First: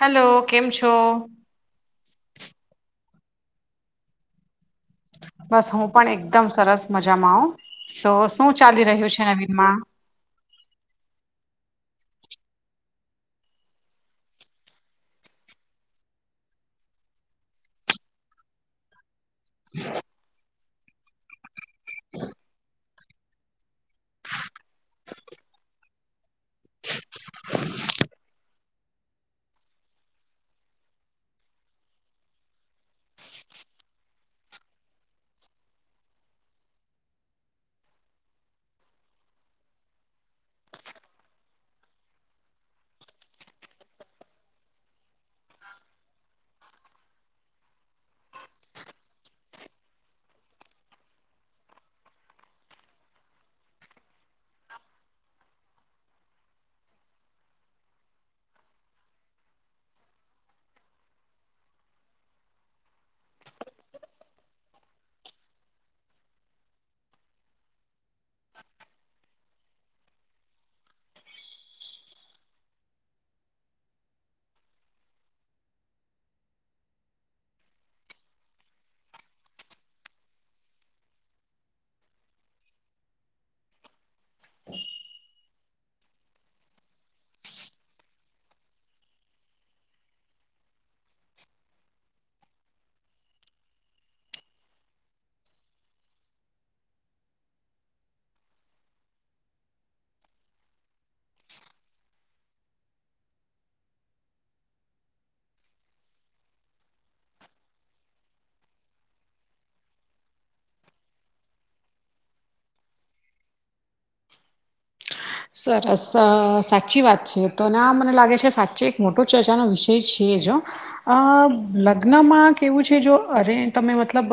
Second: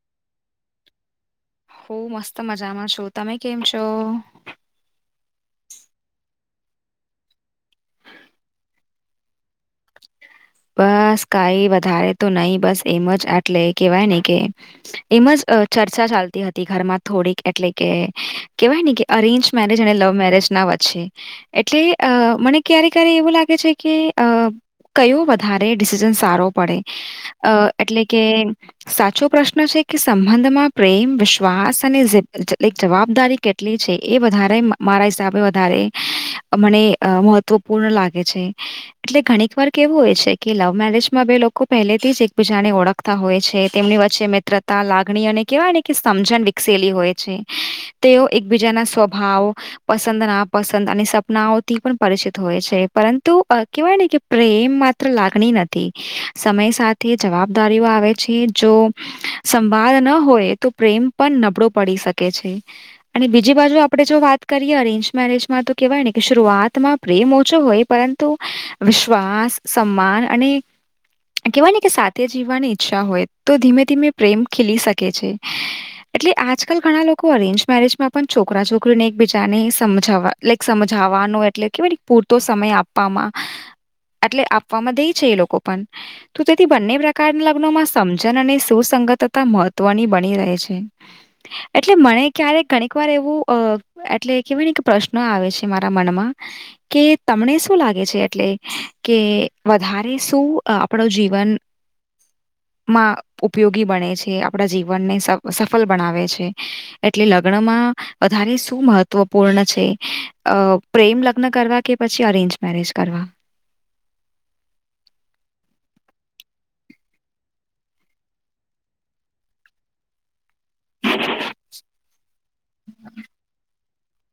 Hello કેમ છો હું મસ્ત મજામાં છું તમે કેમ છો બસ હું પણ એકદમ સરસ મજામાં આવ તો શું ચાલી રહ્યું છે નવીન માં બસ કઈ વધારે તો નહીિ બસ એમ જ આટલે કેવાય ને કે એમ જ ચર્ચા ચાલતી હતી ઘરમાં થોડીક એટલે કે કેવાય ને કે અરેન્જ મેરેજ અને લવ મેરેજ ના વચ્ચે એટલે અ મને ક્યારે ક્યારે એવું લાગે છે કે અ કયો વધારે ડિસિઝન સારો પડે અ એટલે કે સાચો પ્રશ્ન છે કે સંબંધમાં પ્રેમ વિશ્વાસ અને જવાબદારી કેટ છે એ વધ મારા હિસાબે વધારે મને મહત્વપૂર્ણ લાગે છે એટલે ઘણીક વાર કેવું હોય છે કે લવ મેરેજમાં બે લોકો પહેલેથી જ એકબીજાને ઓળખતા હોય છે તેમની વચ્ચે મિત્ર લાગણી અને કેવાય ને કે સમજણ વિકસેલી હોય છે તેઓ એકબીજાના સ્વભાવ પસંદ ના પસંદ અને સપનાઓથી પણ પરિચિત હોય છે પરંતુ કેહેવાય ને કે પ્રેમમાં લાગણી નથી સમય સાથે જવાબદારીઓ આવે છે જો સંવાદ ન હોય તો પ્રેમ પણ નબળો પડી શકે છે અને બીજી બાજુ આપણે જો વાત કરીએ અરેન્જ મેરેજમાં તો કેહેવાય ને કે શરૂઆતમાં પ્રેમ ઓછો હોય પરંતુ વિશ્વાસ સન્માન અને કેવાય ને કે સાથે જીવવાની ઈચ્છા હોય તો ધીમે ધીમે પ્રેમ ખીલી શકે છે એટલે આજકાલ ઘણા લોકો અરેન્જ મેરેજમાં પણ છોકરા છોકરીને એકબીજાને સમજાવવા લાઈક સમજાવાનો એટલે કે પૂરતો સમય આપવામાં એટલે આપવામાં દે છે એ લોકો પણ તો તેથી બંને પ્રકારના લગ્નોમાં સમજન અને સુસંગતતા મહત્વની બની રહે છે એટલે મને ક્યારે ઘણીક વાર એવું અ એટલે કેવાય ને કે પ્રશ્નો આવે છે મારા મનમાં કે તમને શું લાગે છે એટલે કે વધારે શું આપણો જીવન માં ઉપયોગી બને છે આપણા જીવનને સ સફળ બનાવે છે એટલે લગ્ન માં વધારે શું મહત્વપૂર્ણ છે પ્રેમ લગ્ન કરવા કે પછી અરેન્જ મેરેજ કરવા [inaudible] સરસ સાચી વાત છે તો અનેને આ મને લાગે છે સાચે એક મોટો ચર્ચાનો વિષય છે જો અ લગ્નમાં કેવું છે જો અરે તમે મતલબ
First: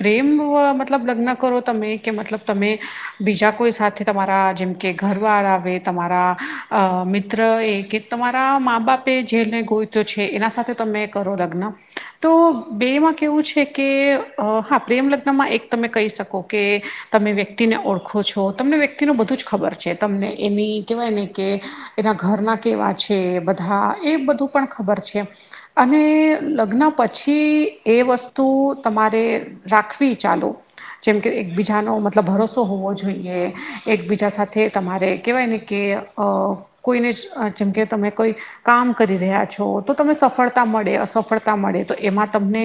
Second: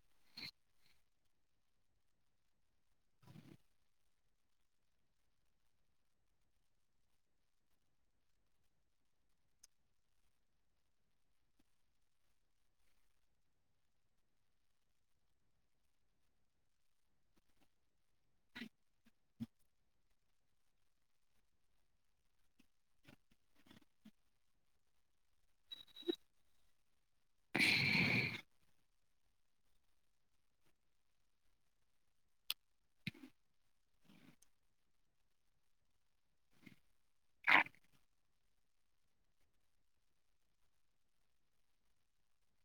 પ્રેમ મતલબ લગ્ન કરો તમે કે મતલબ તમે બીજા કોઈ સાથે તમારા જેમ કે ઘરવાર આવે તમારા મિત્ર એ કે તમારા મા બાપે એ જેને કોઈ તો છે એના સાથે તમે કરો લગ્ન તો બેમાં કેવું છે કે હા પ્રેમ લગ્નમાં એક તમે કહી શકો કે તમે વ્યક્તિને ઓળખો છો તમને વ્યક્તિને બધું જ ખબર છે તમને એની કેવાય ને કે એના ઘરના કેવા છે બધા એ બધું પણ ખબર છે અને લગ્ન પછી એ વસ્તુ તમારે રાખવી ચાલો જેમકે એકબીજાનો મતલબ ભરોસો હોવો જોઈએ એકબીજા સાથે તમારે કેવાય ને કે કોઈને જ જેમ કે તમે કોઈ કામ કરી રહ્યા છો તો તમને સફળતા મળે અસફળતા મળે તો એમાં તમને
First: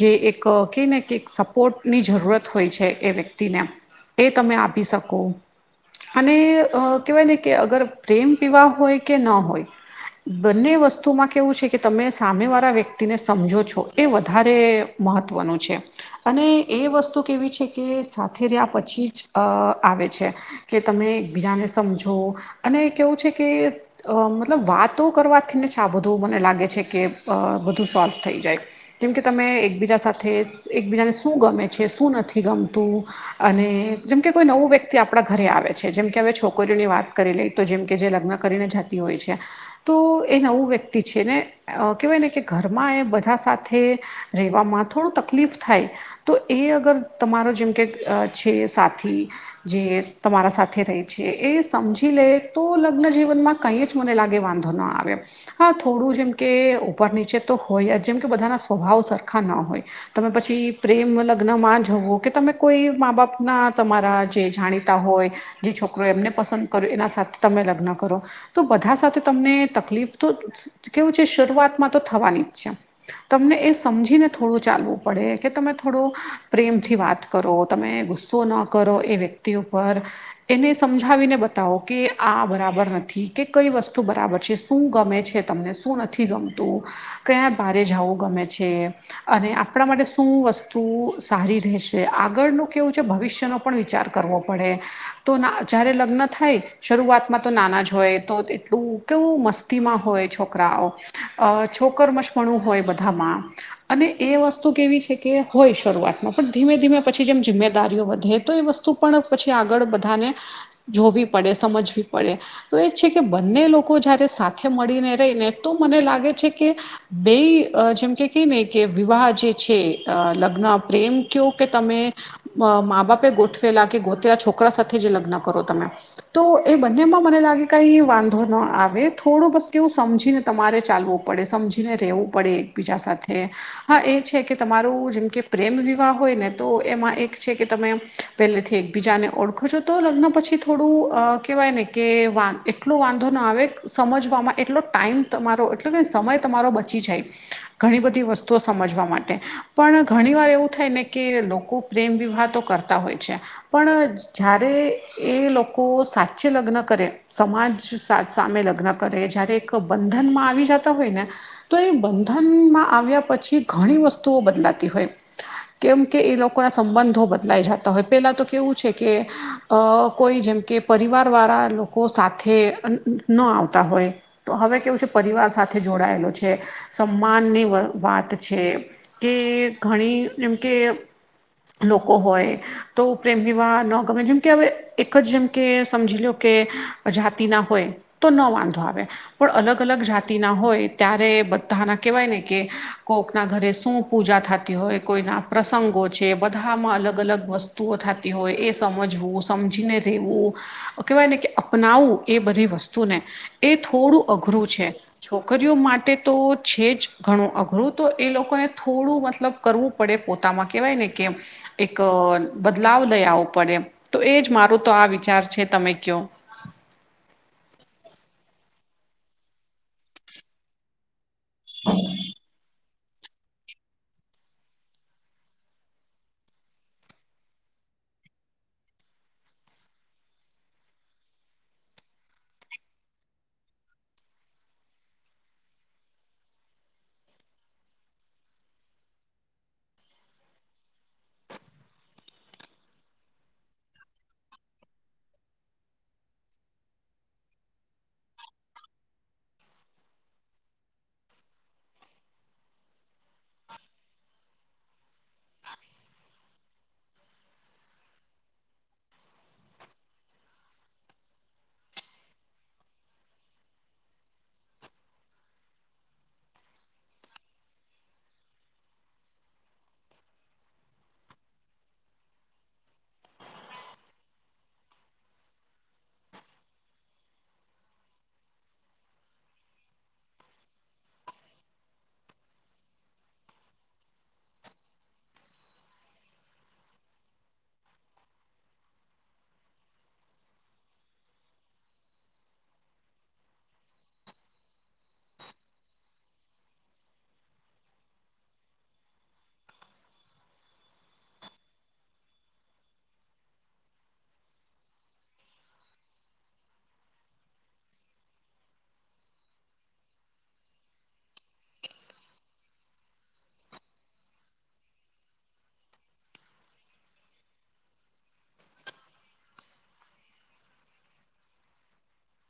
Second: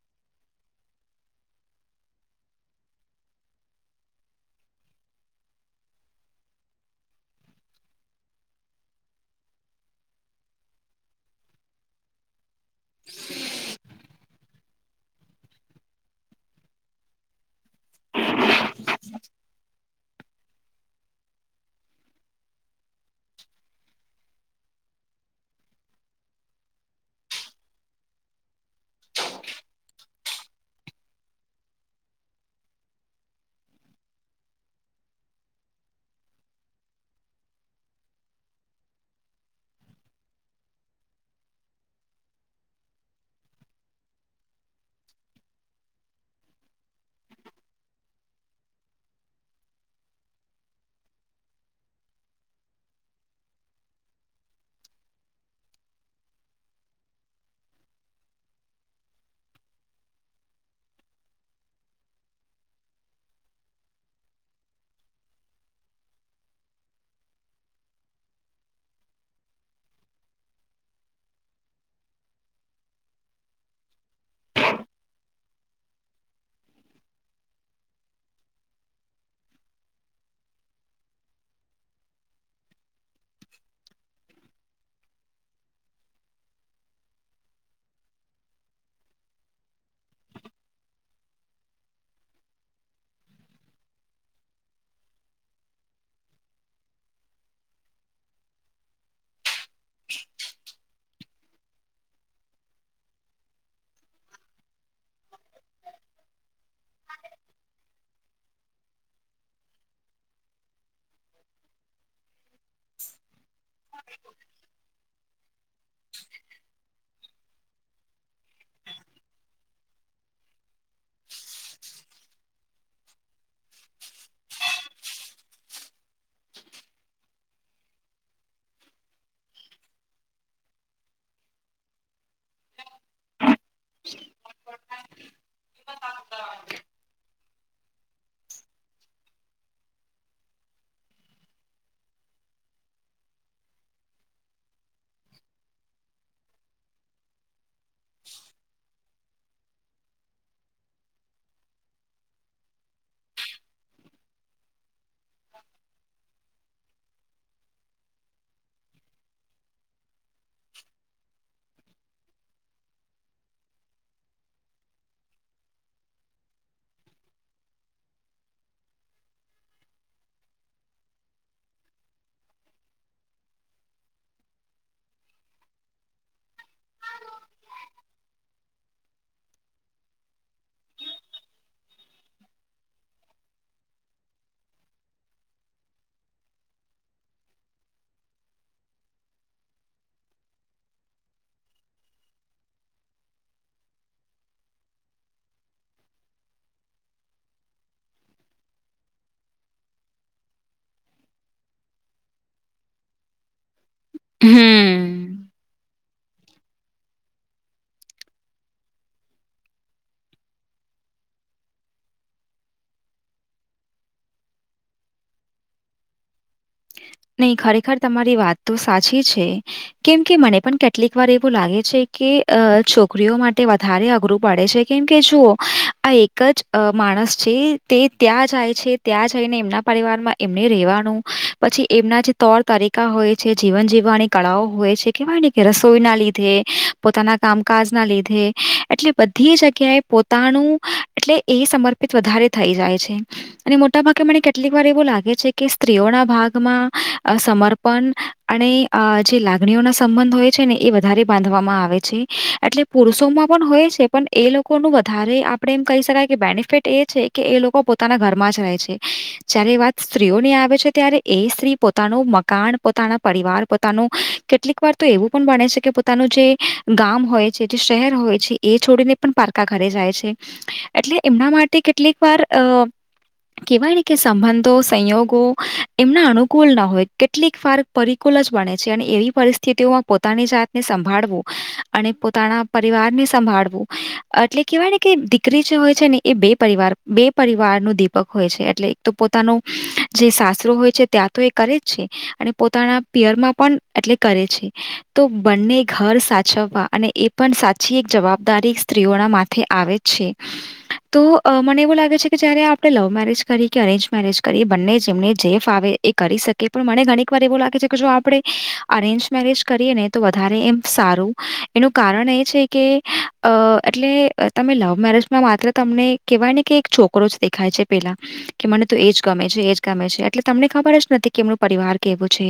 જે એક કે ને કે સપોર્ટ ની જરૂરત હોય છે એ વ્યક્તિને એ તમે આપી શકો અને અ કેવાય ને કે અગર પ્રેમ વિવાહ હોય કે ના હોય બંને વસ્તુમાં કેવું છે કે તમે સામે વાળા વ્યક્તિને સમજો છો એ વધારે મહત્ત્વનું છે અને એ વસ્તુ કેવી છે કે સા થેરિયા પછી જ અ આવે છે કે તમે એકબીજાને સમજો અને કેવું છે કે અ મતલબ વાતો કરવાથી ને છે આ બધું મને લાગે છે કે બધું સોલ્વ થઈ જાય કેમ કે તમે એકબીજા સાથે એકબીજાને શું ગમે છે શું નથી ગમતું અને જેમકે કોઈ નવો વ્યક્તિ આપડા ઘરે આવે છે જેમ કે હવે છોકરીઓની વાત કરી લઈ તો જેમ કે જે લગ્ન કરીને જતી હોય છે તો એ નવું વ્યક્તિ છે ને કેવાય ને કે ઘરમાં એ બધા સાથે રેવામાં થોડું તકલીફ થાય તો એ અગર તમારો જેમ કે છે સાથી જે તમારા સાથે રહી છે એ સમજી લે તો લગ્નજીવનમાં કંઈ જ મને લાગે વાંધો ન આવે હા થોડું જેમ કે ઉપર નીચે તો હોય જેમ કે બધાના સ્વભાવ સરખા ના હોય તમે પછી પ્રેમ લગ્નમાં જવો કે તમે કોઈ મા બાપના તમારા જે જાણી હોય જે છોકરોય એમને પસંદ કર્યો એના સાથે તમે લગ્ન કરો તો બધા સાથે તમને તકલીફ તો કેવું છે શરૂઆતમાં તો થવાની જ છે તમને એ સમજીને થોડું ચાલવું પડે કે તમે થોડો પ્રેમથી વાત કરો તમે ગુસ્સો ના કરો એ વ્યક્તિ ઉપર એને સમજાવીને બતાવો કે આ બરાબર નથી કે કઈ વસ્તુ બરાબર છે શું ગમે છે તમને શું નથી ગમતું કયા બારે જાવું ગમે છે અને આપડા માટે શું વસ્તુ સારી રહેશે આગળનું કેવું છે ભવિષ્યનો પણ વિચાર કરવો પડે તો જ્યારે લગ્ન થાય શરૂઆતમાં તો નાના જ હોય તો એટલું કેવું મસ્તીમાં હોય છોકરાઓ છોકર મશમણું હોય બધામાં અને એ વસ્તુ કેવી છે કે હોય શરૂઆતમાં પણ ધીમે ધીમે પછી જેમ જિમ્મેદારીઓ વધે તો એ વસ્ તુ પણ પછી આગળ બધાને જોવી પડે સમજવી પડે તો એ છે કે બંને લોકો જયારે સાથે મળીને રેય ને તો મને લાગે છે કે બેય જેમ કે કહી ને કે વિવાહ જે છે લગ્ન પ્રેમ કયો કે તમે મા બાપે ગોઠવેલા કે ગોતેલા છોકરા સાથે જે લગ્ન કરો તમે તો એ બંનેમાં મને લાગે કઈ વાંધો ન આવે થોડું બસ કેવું સમજી ને તમારે ચાલવું પડે સમજીને રહેવું પડે એકબીજા સાથે એ હા એ છે કે તમારું જેમ કે પ્રેમ વિવાહ હોય ને તો એમાં એક છે કે તમે પહેલેથી એકબીજાને ઓળખો છો તો લગ્ન પછી થોડું કહેવાય ને કે વા એટલો વાંધો ના આવે. સમજવામાં એટલો ટાઈમ તમારો એટલો કે સમય તમારો બચી જાય. ઘણી બધી વસ્તુઓ સમજવા માટે. પણ ઘણી વાર એવું થાય ને કે લોકો પ્રેમ વિવાહ તો કરતા હોય. છે પણ જ્યારે એ લોકો સાચે લગ્ન. કરે સમાજ સામે લગ્ન કરે જયારે એક બંધન માં આવી જતા હોય ને. તો એ બંધનમાં આવ્યા પછી ઘણી વસ્તુઓ બદલાતી હોય. કેમ કે એ લોકો ના સંબંધો બદલાય જતા. તો હવે પહેલાં તો કેવું છે કે કોઈ જેમ કે પરિવારવાળા લોકો સાથે. ન આવતા હોય તો હવે કેવું છે પરિવાર સાથે જોડાયેલો છે. સમાનની વાત છે કે ઘણી એમ કે. લોકો હોય. તો પ્રેમ વિવાહ ન ગમે જેમ કે હવે એક જ જેમ કે સમજી લો કે જાતિ ના હોય. તો ન વાંધો આવે. પણ અલગ અલગ જાતિના હોય ત્યારે બધાના કહેવાય ને કે કોકના ઘરે શું. પૂજા થતી હોય કોઈના પ્રસંગો છે બધામાં અલગ અલગ. વસ્તુઓ થતી હોય એ સમજવું સમજીને રહેવું. કહેવાય ને કે અપનાવું એ બધી વસ્તુને એ થોડું અઘરું છે. હમ છોકરીઓ માટે તો છે જ ઘણું અઘરું તો એ લોકોને થોડું મતલબ. કરવું પડે પોતામાં કહેવાય ને કે એક. બદલાવ દઈ આવવો પડે તો એજ મારું તો આ વિચાર છે તમે કયો. નહી ખરેખર તમારી વાત તો સાચી છે કેમ કે મને પણ કે. કેટલીક વાર એવું લાગે છે કે છો. છોકરીઓ માટે વધારે અઘરું પડે છે કેમકે જુઓ આ એક જ માણસ છે. તે ત્યાં જાય છે ત્યાં જઈને એમના પરિવારમાં એમને રેવાનું. પછી એમના જે તર તરીકા હોય છે જીવન જીવવાની કળાઓ હોય છે કેવાય ને કે રસોઈના લીધે. પોતાના કામકાજ ના લીધે એટલે બધી જગ્યાએ પોતાનું. એટલે એ સમર્પિત વધારે થઈ જાય છે. અને મોટાભાગે મને કેટલીક વાર એવું લાગે છે કે સ્ત્રીઓના ભાગ. સમર્પણ અને જે લાગણીઓ ના સંબંધ હોય છે ને એ વધારે બાંધવામાં આવે છે. એટલે પુરુષોમાં પણ હોય છે પણ એ લોકો ન વધારે આપ એમ કહી શકાય કે બેનફિટ. એ છે કે એ લોકો પોતાના ઘરમાં જ રહે છે જયારે એ વાત સ્ત્રીઓની આવે છે ત્યારે. એ સ્ત્રી પોતાનું મકાન પોતાના પરિવાર પોતાનું કેટલીક વાર તો એવું પણ ભણે છે કે. પોતાનું જે ગામ હોય છે જે શહેર હોય છે એ છોડીને પણ પારકા ઘરે જાય છે. એટલે એમના માટે કેટલીક વાર અ. કવાય કે સંબંધો સંયોગો. એમના અનુકૂળ ના હોય કેટલીક ફર પરિકુલ જ બને છે અને એવી પરિસ્થિતિઓમાં. પોતાની જાતને સંભાળવું અને પોતાના પરિવાર ને સંભાળવું. એટલે કેહેવાય ને કે દીકરી જે હોય છે ને એ બે પરિવાર બે પરિવાર નું દીપક હોય છે એટલે. તો પોતાનું જે. રો હોય છે ત્યાં તો એ કરે જ છે અને પોતાના પિયરમાં પણ એટલે કરે છે. તો બંને ઘર સાચવવા અને એ પણ સાચી એક જવાબદારી સ્ત્રીઓના માથે આવે. પ છેી. તો મને એવું લાગે છે કે જયારે આપણે લવ મેરેજ કરી કે અરેન્જ મેરેજ કરીએ બંને જેમને. જેફ આવે એ કરી શકે પણ મને ઘણીક વાર એવું લાગે છે કે જો આપણે અરેન્જ મેરેજ કરીએ ને. તો વધારે એમ સારું એનું કારણ એ છે કે અ એટલે. તમે લવ મેરેજમાં માત્ર તમને કેહેવાય ને કે એક છોકરો જ દેખાય છે પેલા. કે મને તો એજ ગમે છે એજ ગમે છે. એટલે તમને ખબર જ નથી કે એમનું પરિવાર કેવ છે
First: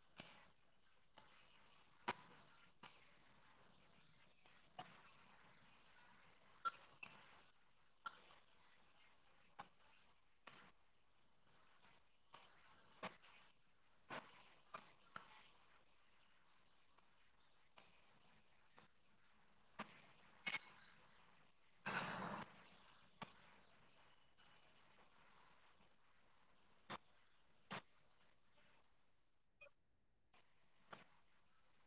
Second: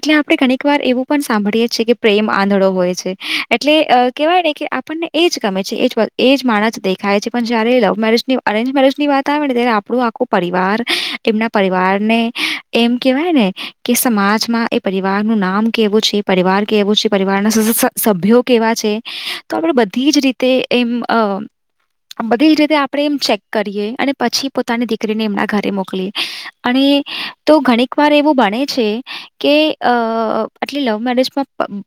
એટલે આપણે ઘણીક વાર એવું પણ સાંભળીએ છીએ કે. પ્રેમ આંધળો હોય છે એટલે કેહેવાય કે આપણને એજ ગમે છે એજ. એ જ માણસ દેખાય છે પણ જયારે લવ મેરેજ ની અરેન્જ મેરેજ ની વાત આવે ને ત્યારે આપણું આખું પરિવાર એમના પરિવાર એમ કેવાય ને કે સમાજમાં એ પરિવાર નું નામ કેવું છે પરિવાર કેવું છે પરિવારના સભ્યો કેવા છે તો આપડ બધી જ રીતે તે એમ અ બધી જ રીતે આપણે એમ ચેક કરીએ અને પછી પોતાની દીકરીને એમના ઘરે મોકલીએ અને તો ઘણીક વાર એવું બને છે કે અ આટલી લવ મેરેજમાં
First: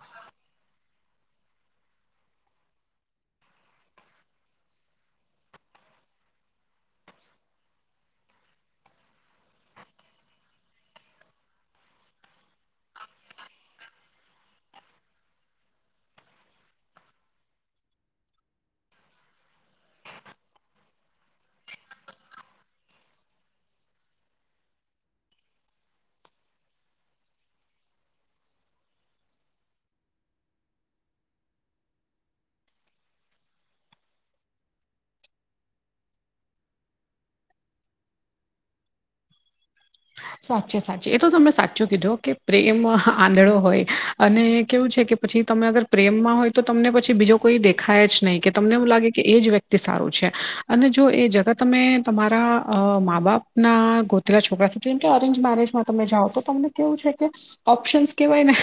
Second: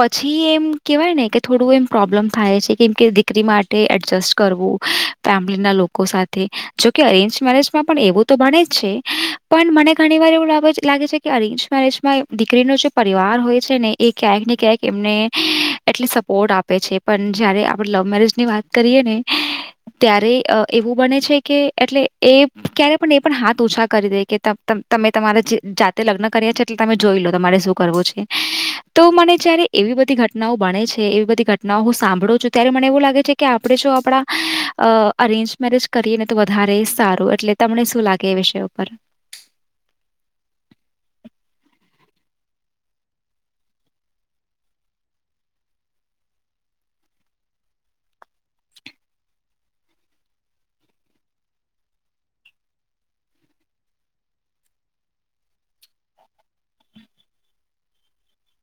પછી એમ કેહેવાય ને કે થોડું એમ પ્રોબ્લેમ થાય છે કેમ કે દીકરી માટે એડજસ્ટ કરવું ફેમિલીના લોકો સાથે જોકે અરેન્જ મેરેજમાં પણ એવું તો બને જ છે પણ મને ઘણી વાર એવું લાગે છે કે અરેન્જ મેરેજમાં દીકરીનો જે પરિવાર હોય છે ને એ ક્યાંક ને ક્યાંક એમને એટલી સપોર્ટ આપે છે પણ જયારે આપણે લવ મેરેજ ની વાત કરીએ ને ત્યારે એવું બને છે કે એટલે એ ક્યારે પણ એ પણ હાથ ઓછા કરી દે કે તમે તમારે જે જાતે લગ્ન કર્યા છે એટલે તમે જોઈ લો તમારે શું કરવું છે તો મને જયારે એવી બધી ઘટનાઓ બણે છે એવી બધી ઘટનાઓ હું સાંભળું છું ત્યારે મને એવું લાગે છે કે આપણે જો આપણા અરેન્જ મેરેજ કરીએ ને તો વધારે સારું એટલે તમને શું લાગે એ વિષ પર સાચી સાચી એ તો તમને સાચું કીધું કે પ્રેમ આંધળો હોય અને કેવું છે કે પછી તમે અગર પ્રેમમાં હોય તો તમને પછી બીજો કોઈ દેખાય જ નહીં કે તમને એવું લાગે કે એ જ વ્યક્તિ તે સારું છે અને જો એ જગા તમે તમારા મા બાપના ગોતેલા છોકરા સાથે જેમ કે અરેન્જ મેરેજમાં તમે જાઓ તો તમને કેવું છે કે ઓપ્શન્સ કેહેવાય ને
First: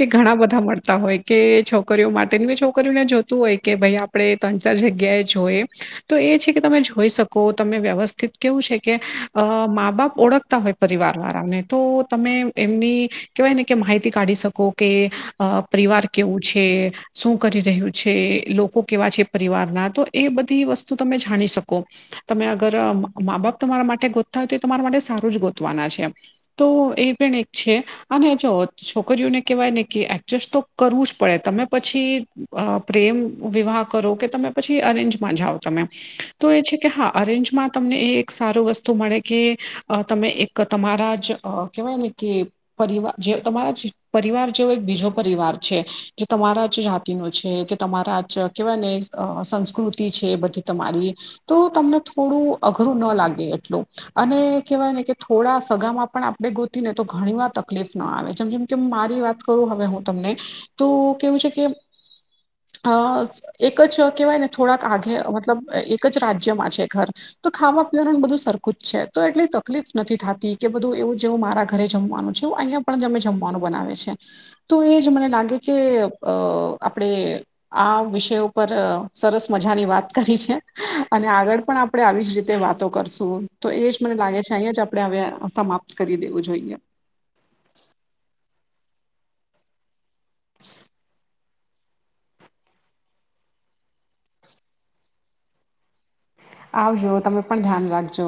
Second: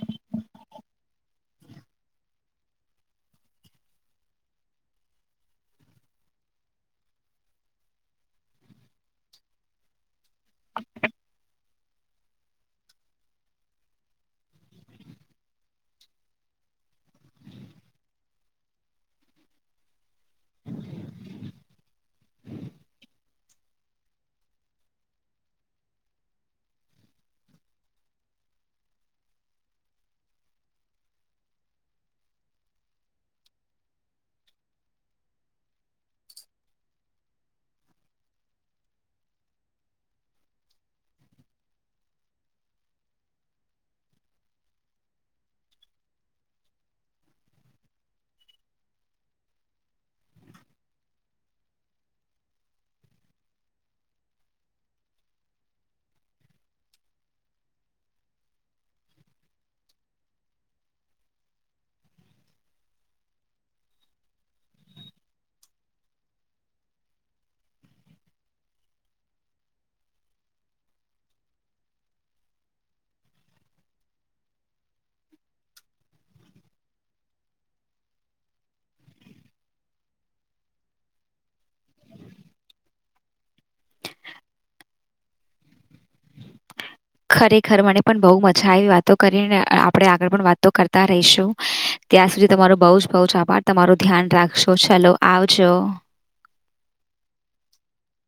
કે ઘણા બધા મળતા હોય કે છોકરીઓ માટે મે છોકરીઓને જો હોય કે ભાઈ આપણે ત્રણ ચાર જગ્યાએ જોઈએ તો એ છે કે તમે જોઈ શકો તમને વ્યવસ્થિત કેવું છે કે અ મા બાપ ઓળખતા હોય પરિવાર વાળાને તો તમે એમની કહેવાય ને કે માહિતી કાઢી શકો કે પરિવાર કેવું છે શું કરી રહ્યું છે લોકો કેવા છે પરિવારના તો એ બધી વસ્તુ તમે જાણી શકો તમે અગર મા બાપ તમારા માટે ગોતતા હોય તો તો તમારા માટે સારું જ ગોતવાના છે તો એ પણ એક છે અને જો છોકરીઓને કેહેવાય ને કે એડજસ્ટ તો કરવું જ પડે તમે પછી પ્રેમ વિવાહ કરો કે તમે પછી અરેન્જમાં જાઓ તમે તો એ છે કે હા અરેન્જમાં તમને એ એક સારું વસ્તુ મળે કે અ તમે એક તમારા જ કહેવાય ને કે પરિવાર જે તમારા પરિવાર જેવો એક બીજો પરિવાર છે જે તમારા જ જાતિનો છે કે તમારા જ કેવાય ને સંસ્કૃતિ છે એ બધી તમારી તો તમને થોડું અઘરું ના લાગે એટલું અને કવાય ને કે થોડા સગામાં પણ આપણે ગોતીને તો ઘણી વાર તકલીફ ના આવે જેમ જેમ કે મારી વાત કરું હવે હું તમને તો કેવું છે કે અ એક જ કેહેવાય ને થોડાક આગે મતલબ એક જ રાજ્યમાં છે ઘર તો ખાવા પીવાનું બધું સરખું જ છે તો એટલી તકલીફ નથી થતી કે બધું એવું જેવું મારા ઘરે જમવાનું છે અહિયાંયા પણ જમે જમવાનું બનાવે છે તો એ જ મને લાગે કે અ આપણે આ વિષયો પર સરસ મજાની વાત કરી છે અને આગળ પણ આપ આપણેે આવી જ રીતે વાતો કરશું તો એ જ મને લાગે છે અહીંયા જ આપણે હવે સમાપ્ત કરી દેવું જોઈએ ખરેખર મને પણ બહુ મજા આવી વાતો કરીને આપણેે આગળ પણ વાતો કરતા રહીશું ત્યાં સુધી તમારું બઉ જ બઉ છ આપ તમારું ધ્યાન રાખશો ચાલો આવજો આવજો તમે પણ ધ્યાન રાખજો